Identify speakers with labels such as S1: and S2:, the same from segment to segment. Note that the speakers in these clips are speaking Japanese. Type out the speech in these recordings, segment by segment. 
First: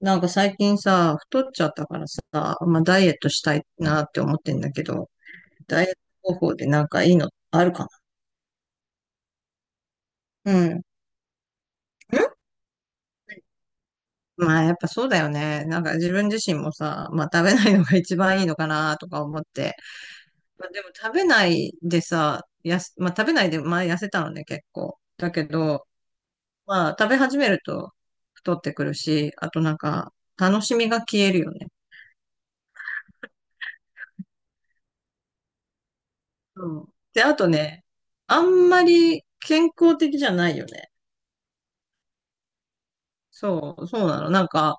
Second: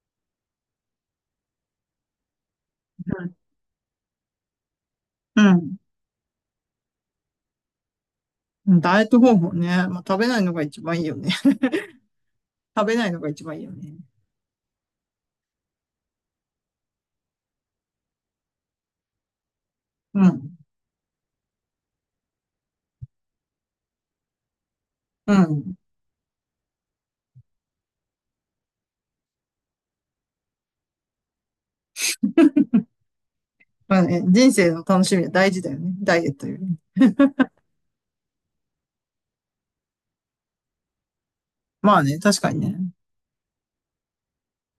S1: なんか最近さ、太っちゃったからさ、まあダイエットしたいなって思ってんだけど、
S2: うん。
S1: ダイエット方法でなんかいいのあるか
S2: うん。ダイエット方法ね。まあ、食べないの
S1: な。
S2: が
S1: うん。
S2: 一
S1: ん、
S2: 番いいよね。食べないのが一番いいよね。
S1: まあやっぱそうだよね。なんか自分自身もさ、まあ食べないのが一番いいのかなとか思って。
S2: うん。
S1: まあでも食べないでさ、まあ食べないで前痩せたのね結構。だ
S2: う
S1: け
S2: ん。
S1: ど、まあ食べ始めると太ってくるし、あとなんか楽しみが消えるよね。
S2: まあね、人生の楽しみは大事だよね。ダイエットより。
S1: そう。で、あとね、あんまり健康的じゃないよね。
S2: まあね、確かにね。
S1: そう、そうなの。なんか、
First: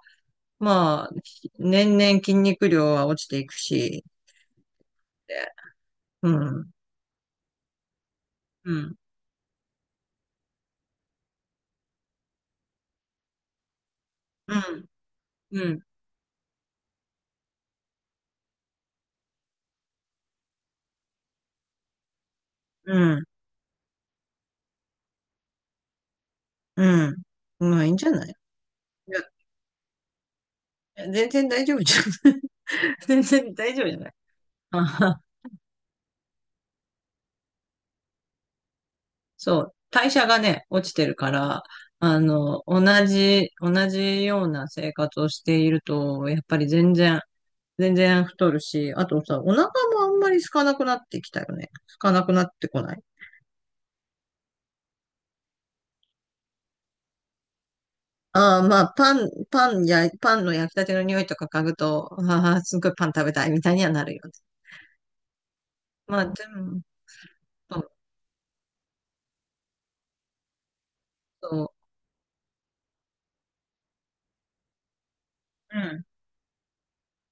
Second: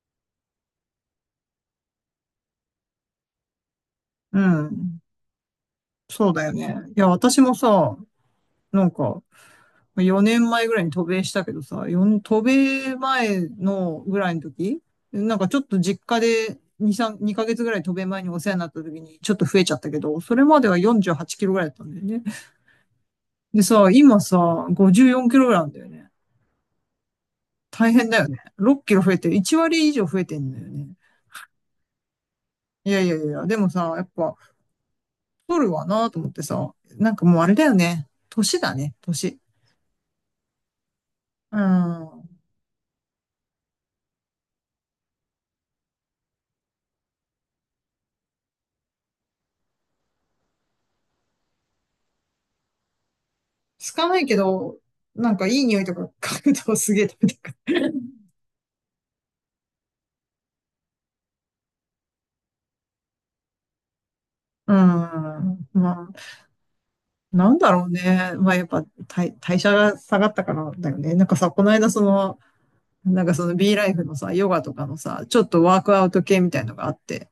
S1: まあ、年々筋肉量は落ちていくし、
S2: うん。
S1: で、う
S2: そうだよ
S1: ん、
S2: ね。いや、私もさ、
S1: う
S2: なん
S1: ん、
S2: か、4年前ぐらいに渡米したけどさ、4渡米前のぐらいの
S1: う
S2: 時、
S1: ん、
S2: なんかちょっ
S1: う
S2: と
S1: ん、
S2: 実家で2ヶ月ぐらい渡米前にお世話になった時にちょっと増えちゃったけど、それまでは48キロぐらいだったんだよね。
S1: うん、
S2: でさ、今さ、54キロぐらいなんだよね。
S1: うん。まあ、い
S2: 大
S1: いんじ
S2: 変
S1: ゃ
S2: だ
S1: な
S2: よ
S1: い？い
S2: ね。6キロ増え
S1: や、
S2: てる。1割以上増えてんだよね。
S1: 全然大丈夫じゃん。
S2: いや いや
S1: 全
S2: いや、
S1: 然
S2: でも
S1: 大丈夫
S2: さ、
S1: じゃ
S2: やっ
S1: ない。
S2: ぱ、
S1: あはは。
S2: 太るわなと思ってさ、なんかもうあれだよね。年だね、年。
S1: そう、代謝がね、落ちてるか
S2: う
S1: ら、あ
S2: ん。
S1: の、同じような生活をしていると、やっぱり全然太るし、あとさ、お腹もあんまり空かなくなってきたよね。空かなくなってこない？
S2: つかないけど、なんかいい匂いとか嗅ぐとすげえ食べたくなる。
S1: ああ、まあ、パンの焼きたての匂いとか嗅ぐと、ああ、すごいパン食べたいみたいにはなるよね。
S2: うん。まあ、
S1: まあ、でも、
S2: なんだ
S1: そ
S2: ろう
S1: う
S2: ね。まあやっぱ代謝が下がったからだよね。なんかさ、こ
S1: そ
S2: の間その、なんかその B ライフのさ、ヨガとかのさ、ちょっとワークア
S1: う。
S2: ウト系みたいのがあって、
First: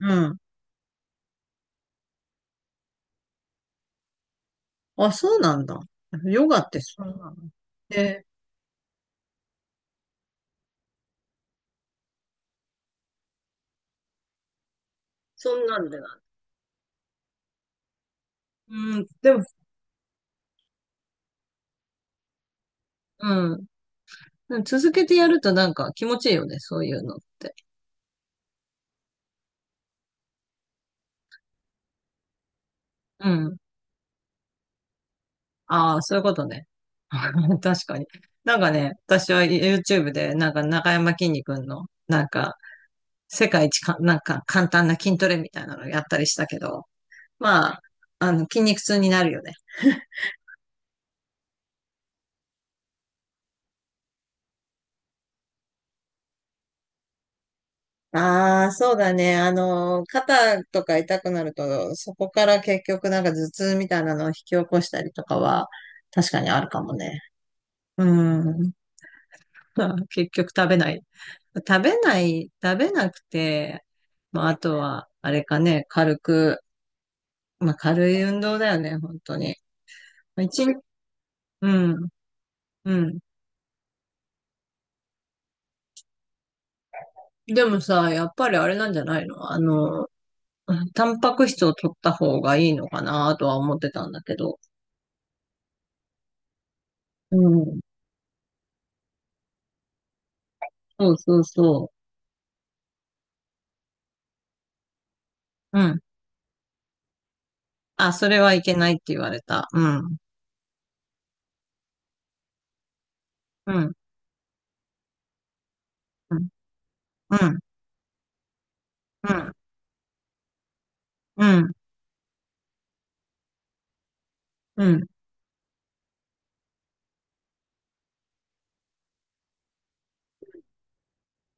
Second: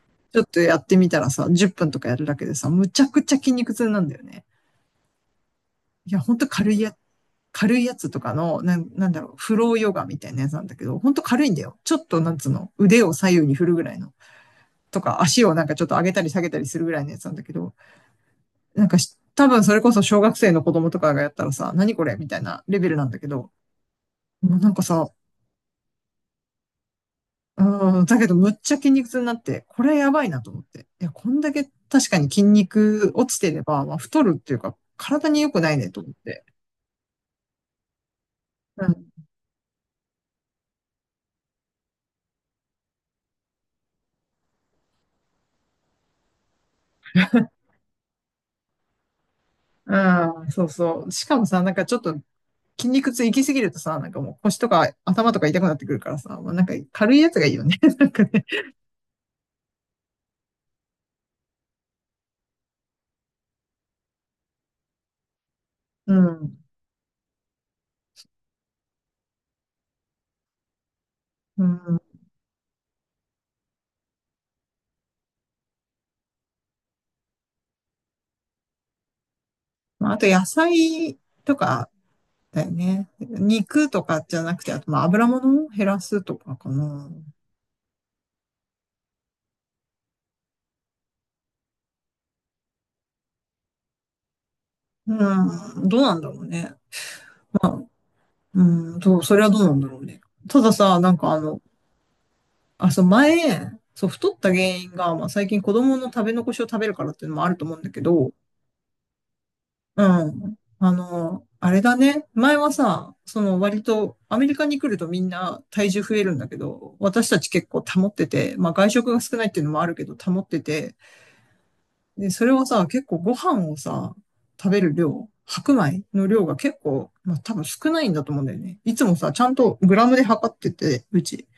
S1: うん、う
S2: ち
S1: ん。
S2: ょっとやってみたらさ、10分とかやるだけでさ、むちゃくちゃ筋肉痛なんだよね。
S1: あ、そうなんだ。
S2: いや、ほん
S1: ヨ
S2: と
S1: ガってそんなの？
S2: 軽いやつと
S1: で、
S2: かの、なんだろう、フローヨガみたいなやつなんだけど、ほんと軽いんだよ。ちょっと、なんつうの、腕を左右に振るぐらいの。とか、足
S1: そ
S2: をな
S1: ん
S2: んか
S1: な
S2: ちょっ
S1: ん
S2: と
S1: で
S2: 上
S1: な
S2: げ
S1: ん
S2: た
S1: だ。
S2: り下げたりするぐらいのやつなんだけど、なん
S1: う
S2: か
S1: ん、でも、
S2: 多分それこそ小学生の子供とかがやったらさ、何これみたいなレベルなんだけ
S1: う
S2: ど、
S1: ん。
S2: も
S1: で
S2: う
S1: も
S2: なんか
S1: 続け
S2: さ、
S1: てやるとなんか気持ちいいよね、そういうのって。
S2: うん、だけどむっちゃ筋肉痛になって、これやばいなと思って。いや、こんだけ確かに筋肉
S1: う
S2: 落ちて
S1: ん。
S2: れば、まあ、太るっていうか、体に良くないね
S1: あ
S2: と
S1: あ、
S2: 思っ
S1: そういうこ
S2: て。
S1: とね。確かに。なんか
S2: う
S1: ね、
S2: ん。
S1: 私は YouTube で、なんか中山きんに君の、なんか、世界一か、なんか簡単な筋トレみたいなのやったりしたけど、まあ、あの、筋肉痛になるよね。
S2: うん、そうそう。しかもさ、なんかちょっと筋肉痛行き過ぎるとさ、なんかもう腰とか頭とか痛くなってくるからさ、まあ、なんか軽いやつがいいよね。なんかね。
S1: ああ、そうだね。あの、肩とか痛くなると、そこから結局なんか頭痛みたいなのを引き起こしたりとかは、
S2: う
S1: 確かに
S2: ん。
S1: あるかもね。うん。結局食べない。
S2: うん。
S1: 食べなくて、まあ、あとは、あれかね、まあ、軽い運動だよね、本当に。
S2: まあ、あと
S1: まあ
S2: 野
S1: 一日、
S2: 菜と
S1: う
S2: か
S1: ん、
S2: だよ
S1: う
S2: ね。
S1: ん。
S2: 肉とかじゃなくて、あとまあ油物を減らすとかかな。
S1: でもさ、やっぱりあれなんじゃないの、あの、タンパク質を取った方がいいのかなとは思ってたんだけど。
S2: うん。どうなんだろうね。
S1: うん。
S2: うん、そう、それはどうなんだろうね。たださ、
S1: そ
S2: なん
S1: う
S2: か
S1: そ
S2: あ
S1: う
S2: の、
S1: そ
S2: あ、そう、前、そう、太った原因が、まあ最近子
S1: う。う
S2: 供
S1: ん。
S2: の食べ残しを食べるからっていうのもあると思うんだけ
S1: あ、そ
S2: ど、
S1: れはいけないって言われた。う
S2: う
S1: ん。
S2: ん。あの、あれだね。前はさ、その
S1: う
S2: 割
S1: ん。
S2: とアメリカに来るとみんな体重増える
S1: う
S2: んだ
S1: ん。
S2: けど、私
S1: う
S2: たち
S1: ん。
S2: 結構保ってて、まあ外食が
S1: う
S2: 少ないっ
S1: ん。
S2: ていうのもあるけど保ってて、
S1: うん。
S2: で、それはさ、結構ご飯をさ、食べ
S1: う
S2: る
S1: ん。
S2: 量、白米の量が結構、まあ多分少ないんだと思うんだよね。いつもさ、ちゃんとグラムで測ってて、うち。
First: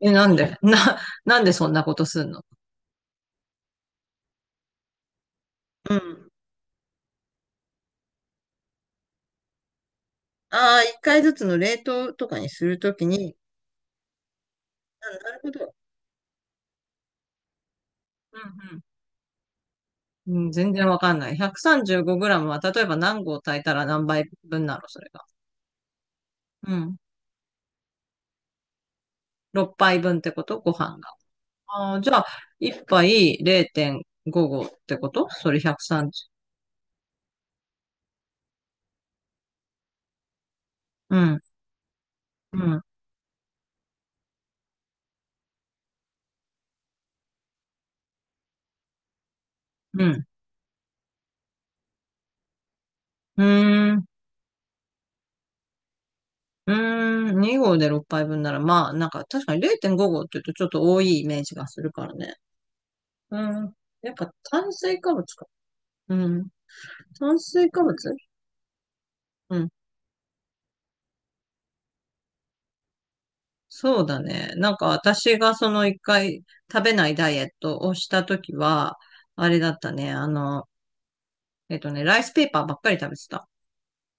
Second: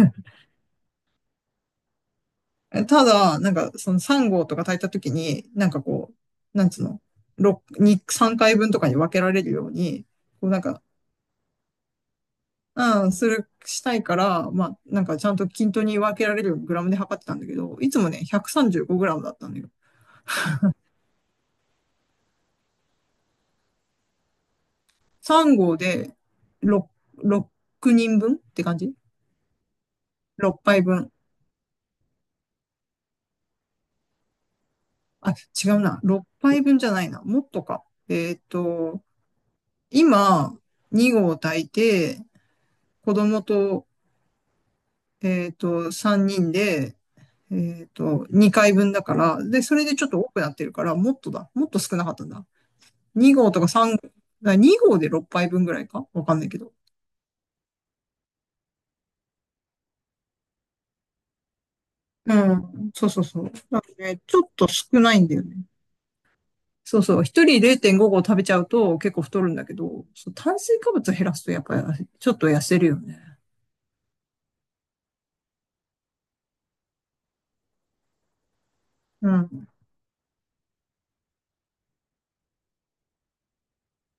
S1: え、なんで、 なんでそんなことすんの？
S2: ただ、なんか、その3号とか炊いた時に、なんか
S1: う
S2: こ
S1: ん。
S2: う、なんつうの、3回分とかに分けられるように、こうなん
S1: あ
S2: か、
S1: あ、一回ずつの冷凍とかにするとき
S2: うん、
S1: に、
S2: したいから、まあ、なん
S1: あ、
S2: かちゃ
S1: な
S2: ん
S1: る
S2: と
S1: ほ
S2: 均
S1: ど。
S2: 等に分けられるようにグラムで測ってたんだけど、いつもね、
S1: うん。
S2: 135グラムだったんだよ。
S1: うん。うん、全然わかんない。135グラムは、例えば何合炊いたら何杯分なの、それが。
S2: 3号で
S1: う
S2: 6、
S1: ん。
S2: 6人分って感じ？
S1: 6杯分ってこと？
S2: 6
S1: ご
S2: 杯
S1: 飯
S2: 分。
S1: が。ああ、じゃあ、1杯0.5合ってこと？
S2: あ、
S1: それ
S2: 違うな。6
S1: 130。
S2: 杯分じゃないな。もっとか。えっと、今、2
S1: う
S2: 合
S1: ん。
S2: 炊いて、
S1: うん。
S2: 子供とえっと、3人で、えっと、2回分だから、で、それでち
S1: う
S2: ょっと
S1: ん。
S2: 多くなってるから、もっとだ。もっと少なかったんだ。2
S1: う
S2: 号とか
S1: ー
S2: 3、
S1: ん。
S2: あ2号で6杯分ぐらいかわかんないけ
S1: う
S2: ど。
S1: ーん。2合で6杯分なら、まあ、なんか確かに0.5合って言うとちょっと多いイメージがするからね。
S2: うん。そうそう
S1: う
S2: そう。
S1: ん。
S2: だから
S1: やっ
S2: ね、
S1: ぱ
S2: ちょっと
S1: 炭
S2: 少
S1: 水
S2: な
S1: 化
S2: い
S1: 物
S2: んだよ
S1: か。
S2: ね。
S1: うん。
S2: そうそう。
S1: 炭
S2: 一人
S1: 水化物、
S2: 0.5合食べちゃうと結構太るん
S1: う
S2: だ
S1: ん。
S2: けど、そう炭水化物減らすとやっぱりちょっと痩せるよね。
S1: そうだね。なんか私がその一回食べないダイエットをしたときは、
S2: う
S1: あれ
S2: ん。
S1: だったね。あの、えっとね、ライスペーパーばっかり食べてた。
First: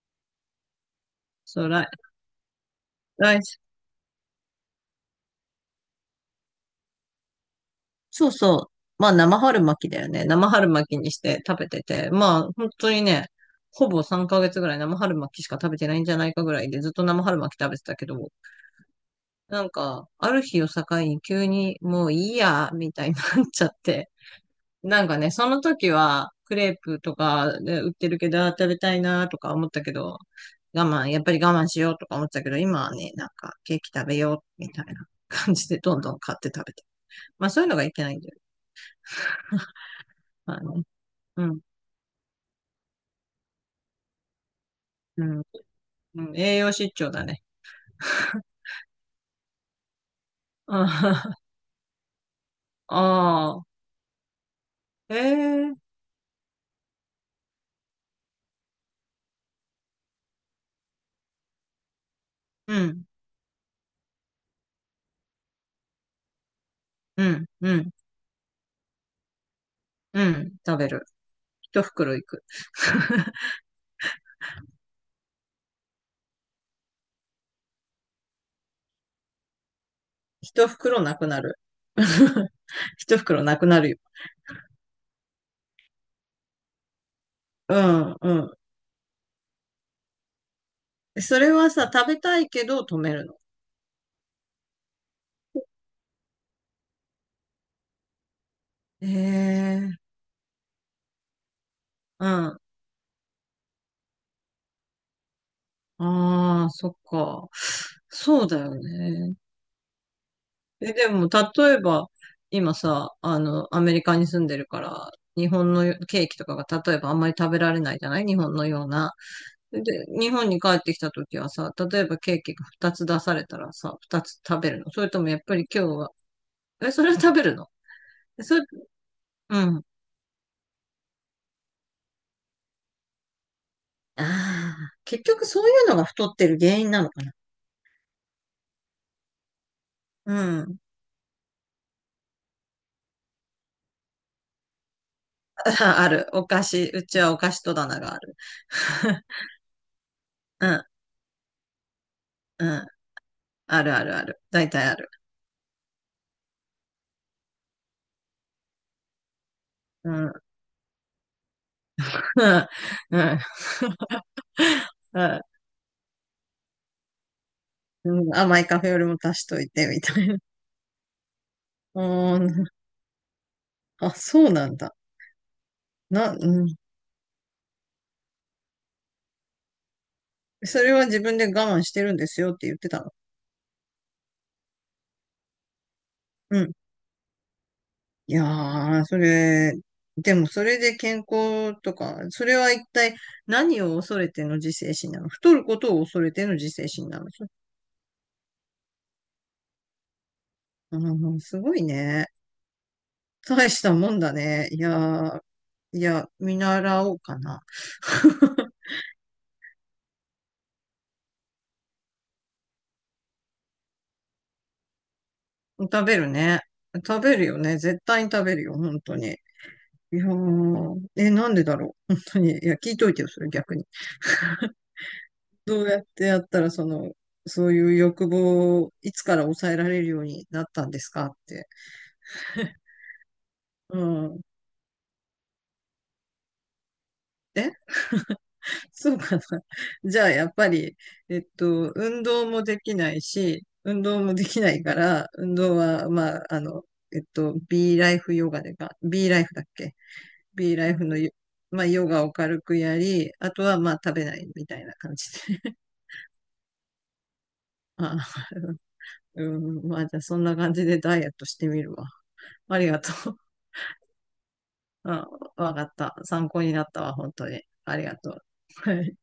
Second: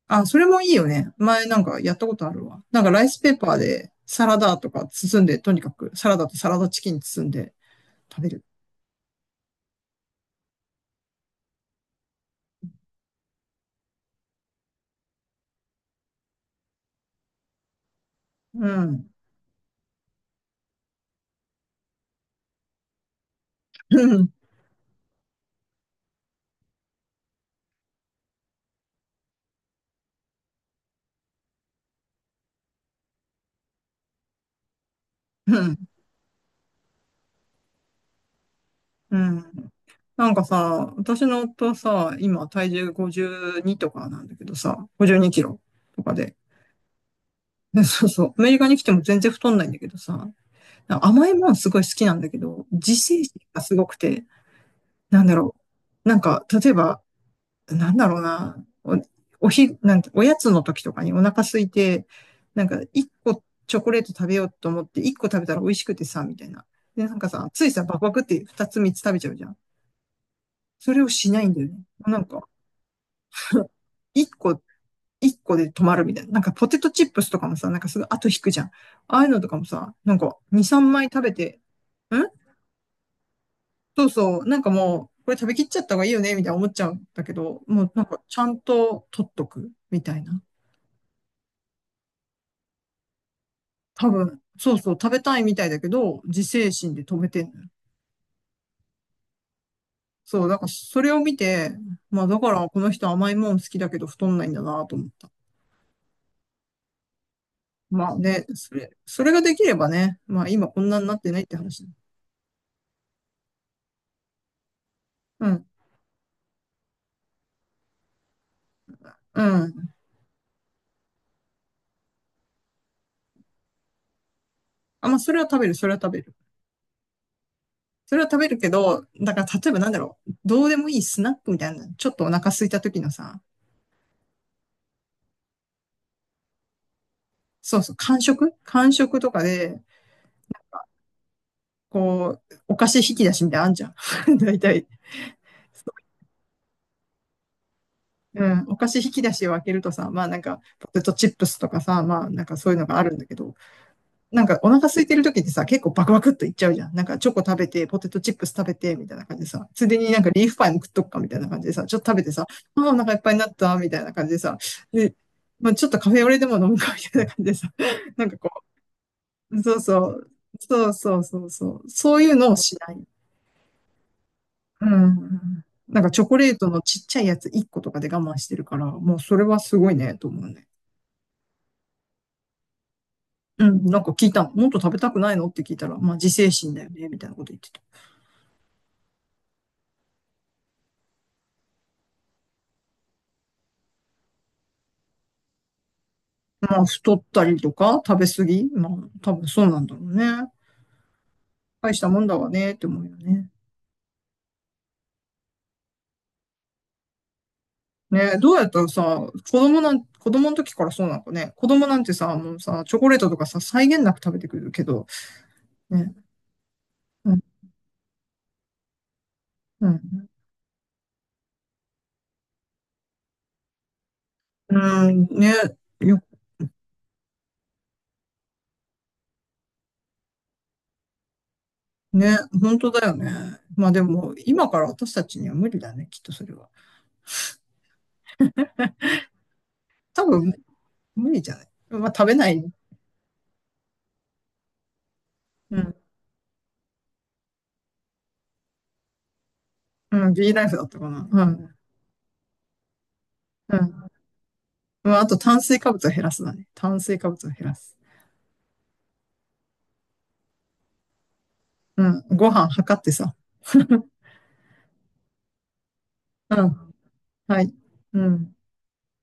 S2: あ、それもいいよね。前なん
S1: そう、
S2: か
S1: ライ、
S2: やったことあるわ。なんかライスペ
S1: ラ
S2: ー
S1: イ
S2: パー
S1: ス、
S2: でサラダとか包んで、とにかくサラダとサラダチキン包んで、食
S1: そ
S2: べ
S1: う
S2: る。
S1: そう。まあ生春巻きだよね。生春巻きにして食べてて、まあ本当にね、ほぼ3ヶ月ぐらい生春巻きしか食べてないんじゃないかぐらいでずっと生春巻き食べてたけど、
S2: うん。
S1: なんか、ある日を境に急にもういいや、みたいになっちゃっ
S2: う
S1: て、
S2: ん。
S1: なんかね、その時はクレープとかで売ってるけど、あー食べたいなとか思ったけど、やっぱり我慢しようとか思ってたけど、今はね、なんかケーキ食べようみたいな、 感
S2: う
S1: じ
S2: ん。
S1: でどんどん買って食べて。まあそういうのがいけないんだよ。
S2: うん。なんか
S1: まあね。
S2: さ、私の
S1: うん。
S2: 夫はさ、今体重52とかなんだけどさ、52
S1: う
S2: キ
S1: ん。
S2: ロとか
S1: う
S2: で。
S1: ん、栄養失調だね。
S2: でそうそう。ア メリカに来ても全然太んないんだけどさ、なんか甘い
S1: あ
S2: もんすごい好きなんだけど、自制心が
S1: あ、
S2: すごくて、
S1: え、
S2: なんだろ
S1: え、
S2: う。なんか、例えばなんだろうな、お、おひ、なんて、おやつの時とかにお腹空いて、なん
S1: う
S2: か
S1: ん、
S2: 一個チョコレート食べようと思って一個食べたら美味しくてさ、みたいな。で、なん
S1: う
S2: か
S1: ん、
S2: さ、つい
S1: う
S2: さ、
S1: ん、
S2: バクバクって二つ三つ食べちゃうじゃん。
S1: うん、食べ
S2: それ
S1: る。
S2: をしないんだよね。
S1: 一袋
S2: な
S1: い
S2: ん
S1: く。
S2: か、一個、一個で止まるみたいな。なんかポテトチップスとかもさ、なんかすぐ後引くじゃん。ああいうのとかもさ、なんか二
S1: 一
S2: 三
S1: 袋
S2: 枚
S1: な
S2: 食
S1: く
S2: べ
S1: なる。
S2: て、ん
S1: 一袋なくなるよ。
S2: そうそう、なんかもう、これ食べきっちゃった方がいいよね、みたいな思っちゃうんだけど、
S1: う
S2: もうなん
S1: ん、
S2: か
S1: う
S2: ちゃ
S1: ん。
S2: んと取っとく、みたいな。
S1: それはさ、食べたいけど止めるの？
S2: 多分、そうそう、食べたいみたいだけど、自制心で止めてんのよ。
S1: え、え、
S2: そう、だからそれを見て、ま
S1: う
S2: あだか
S1: ん。
S2: らこの人甘いもん好きだけど太んないんだなと思った。
S1: ああ、そっか。
S2: まあ
S1: そ
S2: ね、
S1: うだ
S2: そ
S1: よ
S2: れ、それ
S1: ね。
S2: ができればね、まあ今こん
S1: え、
S2: なに
S1: で
S2: なっ
S1: も、
S2: てないって
S1: 例え
S2: 話だ。
S1: ば、今さ、あの、アメリカに住んでるから、
S2: う
S1: 日
S2: ん、
S1: 本のケーキとかが、例えばあんまり食べられないじゃない、日本のような。
S2: う
S1: で、
S2: ん。
S1: 日本に帰ってきた時はさ、例えばケーキが2つ出されたらさ、2つ食べるの？そ
S2: あ、
S1: れ
S2: まあ
S1: とも
S2: そ
S1: や
S2: れ
S1: っ
S2: は
S1: ぱ
S2: 食
S1: り
S2: べる、
S1: 今
S2: そ
S1: 日
S2: れは食
S1: は、
S2: べる。
S1: え、それは食べるの？
S2: それは食
S1: え、
S2: べ
S1: そ
S2: る
S1: れ、
S2: けど、だから
S1: う
S2: 例えば
S1: ん。
S2: なんだろう、どうでもいいスナックみたいな、ちょっとお腹空いた時のさ、
S1: ああ、結局そういうのが太ってる原因なのかな。
S2: そうそう、間食間食とかで、
S1: うん。
S2: こう、お菓子引き出しみたいなのあんじゃん。大体。
S1: あ、ある。お菓子、うちはお菓子戸棚がある。
S2: うん、お菓子引き 出しを開けるとさ、まあなんか、
S1: うん、
S2: ポテトチップスとかさ、まあなんか
S1: う
S2: そういうの
S1: ん。
S2: があるんだけど、
S1: あるあるある。
S2: なんかお
S1: 大体
S2: 腹
S1: あ
S2: 空い
S1: る。
S2: てる時ってさ、結構バクバクっといっちゃうじゃん。なんかチョコ食べて、ポテトチップス食べて、みたいな感じでさ、ついでに
S1: う
S2: なん
S1: ん、う
S2: か
S1: ん、
S2: リーフパイも食っとくか、みたいな感じでさ、ちょっと食べてさ、ああ、お腹い
S1: う
S2: っぱいに
S1: ん、
S2: なった、みたいな感じでさ、で、
S1: う
S2: まあちょっとカフェオレでも飲むか、みたいな感じでさ、なん
S1: ん。
S2: かこ
S1: 甘いカフェよりも足しと
S2: う、
S1: い
S2: そう
S1: て、
S2: そ
S1: みた
S2: う、
S1: いな。
S2: そうそうそうそう、
S1: う
S2: そういうのを
S1: ん、
S2: しない。
S1: あ、そうなん
S2: う
S1: だ。
S2: ん。なんかチョ
S1: な、
S2: コレー
S1: う
S2: ト
S1: ん。
S2: のちっちゃいやつ1個とかで我慢してるから、もうそれはすごいね、と思うね。
S1: それは自分で我慢してるんですよって言ってたの？
S2: うん、なんか聞いたの。もっと食べたくないのって聞いたら、まあ自制
S1: うん。
S2: 心だよね、みたいなこと言ってた。
S1: いやー、それ、でもそれで健康とか、それは一体何を恐れての自制心なの？太ることを恐れての自
S2: まあ
S1: 制心
S2: 太
S1: な
S2: っ
S1: の？
S2: たりとか食べ過ぎまあ多分そうなんだろうね。
S1: うん、すごい
S2: 大したも
S1: ね。
S2: んだわね、って思うよね。
S1: 大したもんだね。いやー、いや、見習おうかな。
S2: ねえ、どうやっ たらさ、子供の時からそうなのかね。子供なんてさ、もうさ、チョコレートとかさ、際限なく食べてくるけど、
S1: 食
S2: ね、
S1: べるね。食
S2: う
S1: べ
S2: ん、
S1: るよね。絶対に食べるよ、本当に。
S2: う
S1: いや
S2: ん、
S1: ー、え、なんでだろう。本当に。いや、聞いといてよ、それ逆に。
S2: うんね、
S1: どうやっ
S2: よ、
S1: てやったら、その、そういう欲望をいつから抑えられるようになったんですかって。
S2: ね、本当だよね。まあ
S1: う
S2: でも、
S1: ん。
S2: 今から私たちには無理だね、きっとそれは。
S1: え、そうかな。じゃ
S2: 多
S1: あ、や
S2: 分、
S1: っぱり、
S2: 無
S1: え
S2: 理
S1: っ
S2: じゃない。
S1: と、
S2: まあ
S1: 運
S2: 食べな
S1: 動
S2: い
S1: も
S2: ね。
S1: できないし、運動もできないから、運
S2: う
S1: 動
S2: ん
S1: は、まあ、あの、えっと、B ライフヨガでか、B ライフだっけ？
S2: うん、ビーライ
S1: B
S2: フだ
S1: ラ
S2: っ
S1: イ
S2: た
S1: フ
S2: か
S1: の
S2: な。
S1: ヨ、
S2: うん。
S1: まあ、ヨガを軽くやり、あと
S2: う
S1: は、まあ、
S2: ん。
S1: 食べないみたいな
S2: うん、
S1: 感
S2: あ
S1: じ
S2: と炭
S1: で。
S2: 水化物を減らすだね。炭水化物を減らす。
S1: あ、うん、まあ、じゃあ、そんな感じでダイエットしてみる
S2: う
S1: わ。
S2: ん。ご飯
S1: あり
S2: 測
S1: が
S2: って
S1: と
S2: さ。
S1: う。あ、わかった。参
S2: う
S1: 考になっ
S2: ん。
S1: たわ、本当
S2: は
S1: に。
S2: い。
S1: ありが
S2: う
S1: とう。
S2: ん。
S1: はい。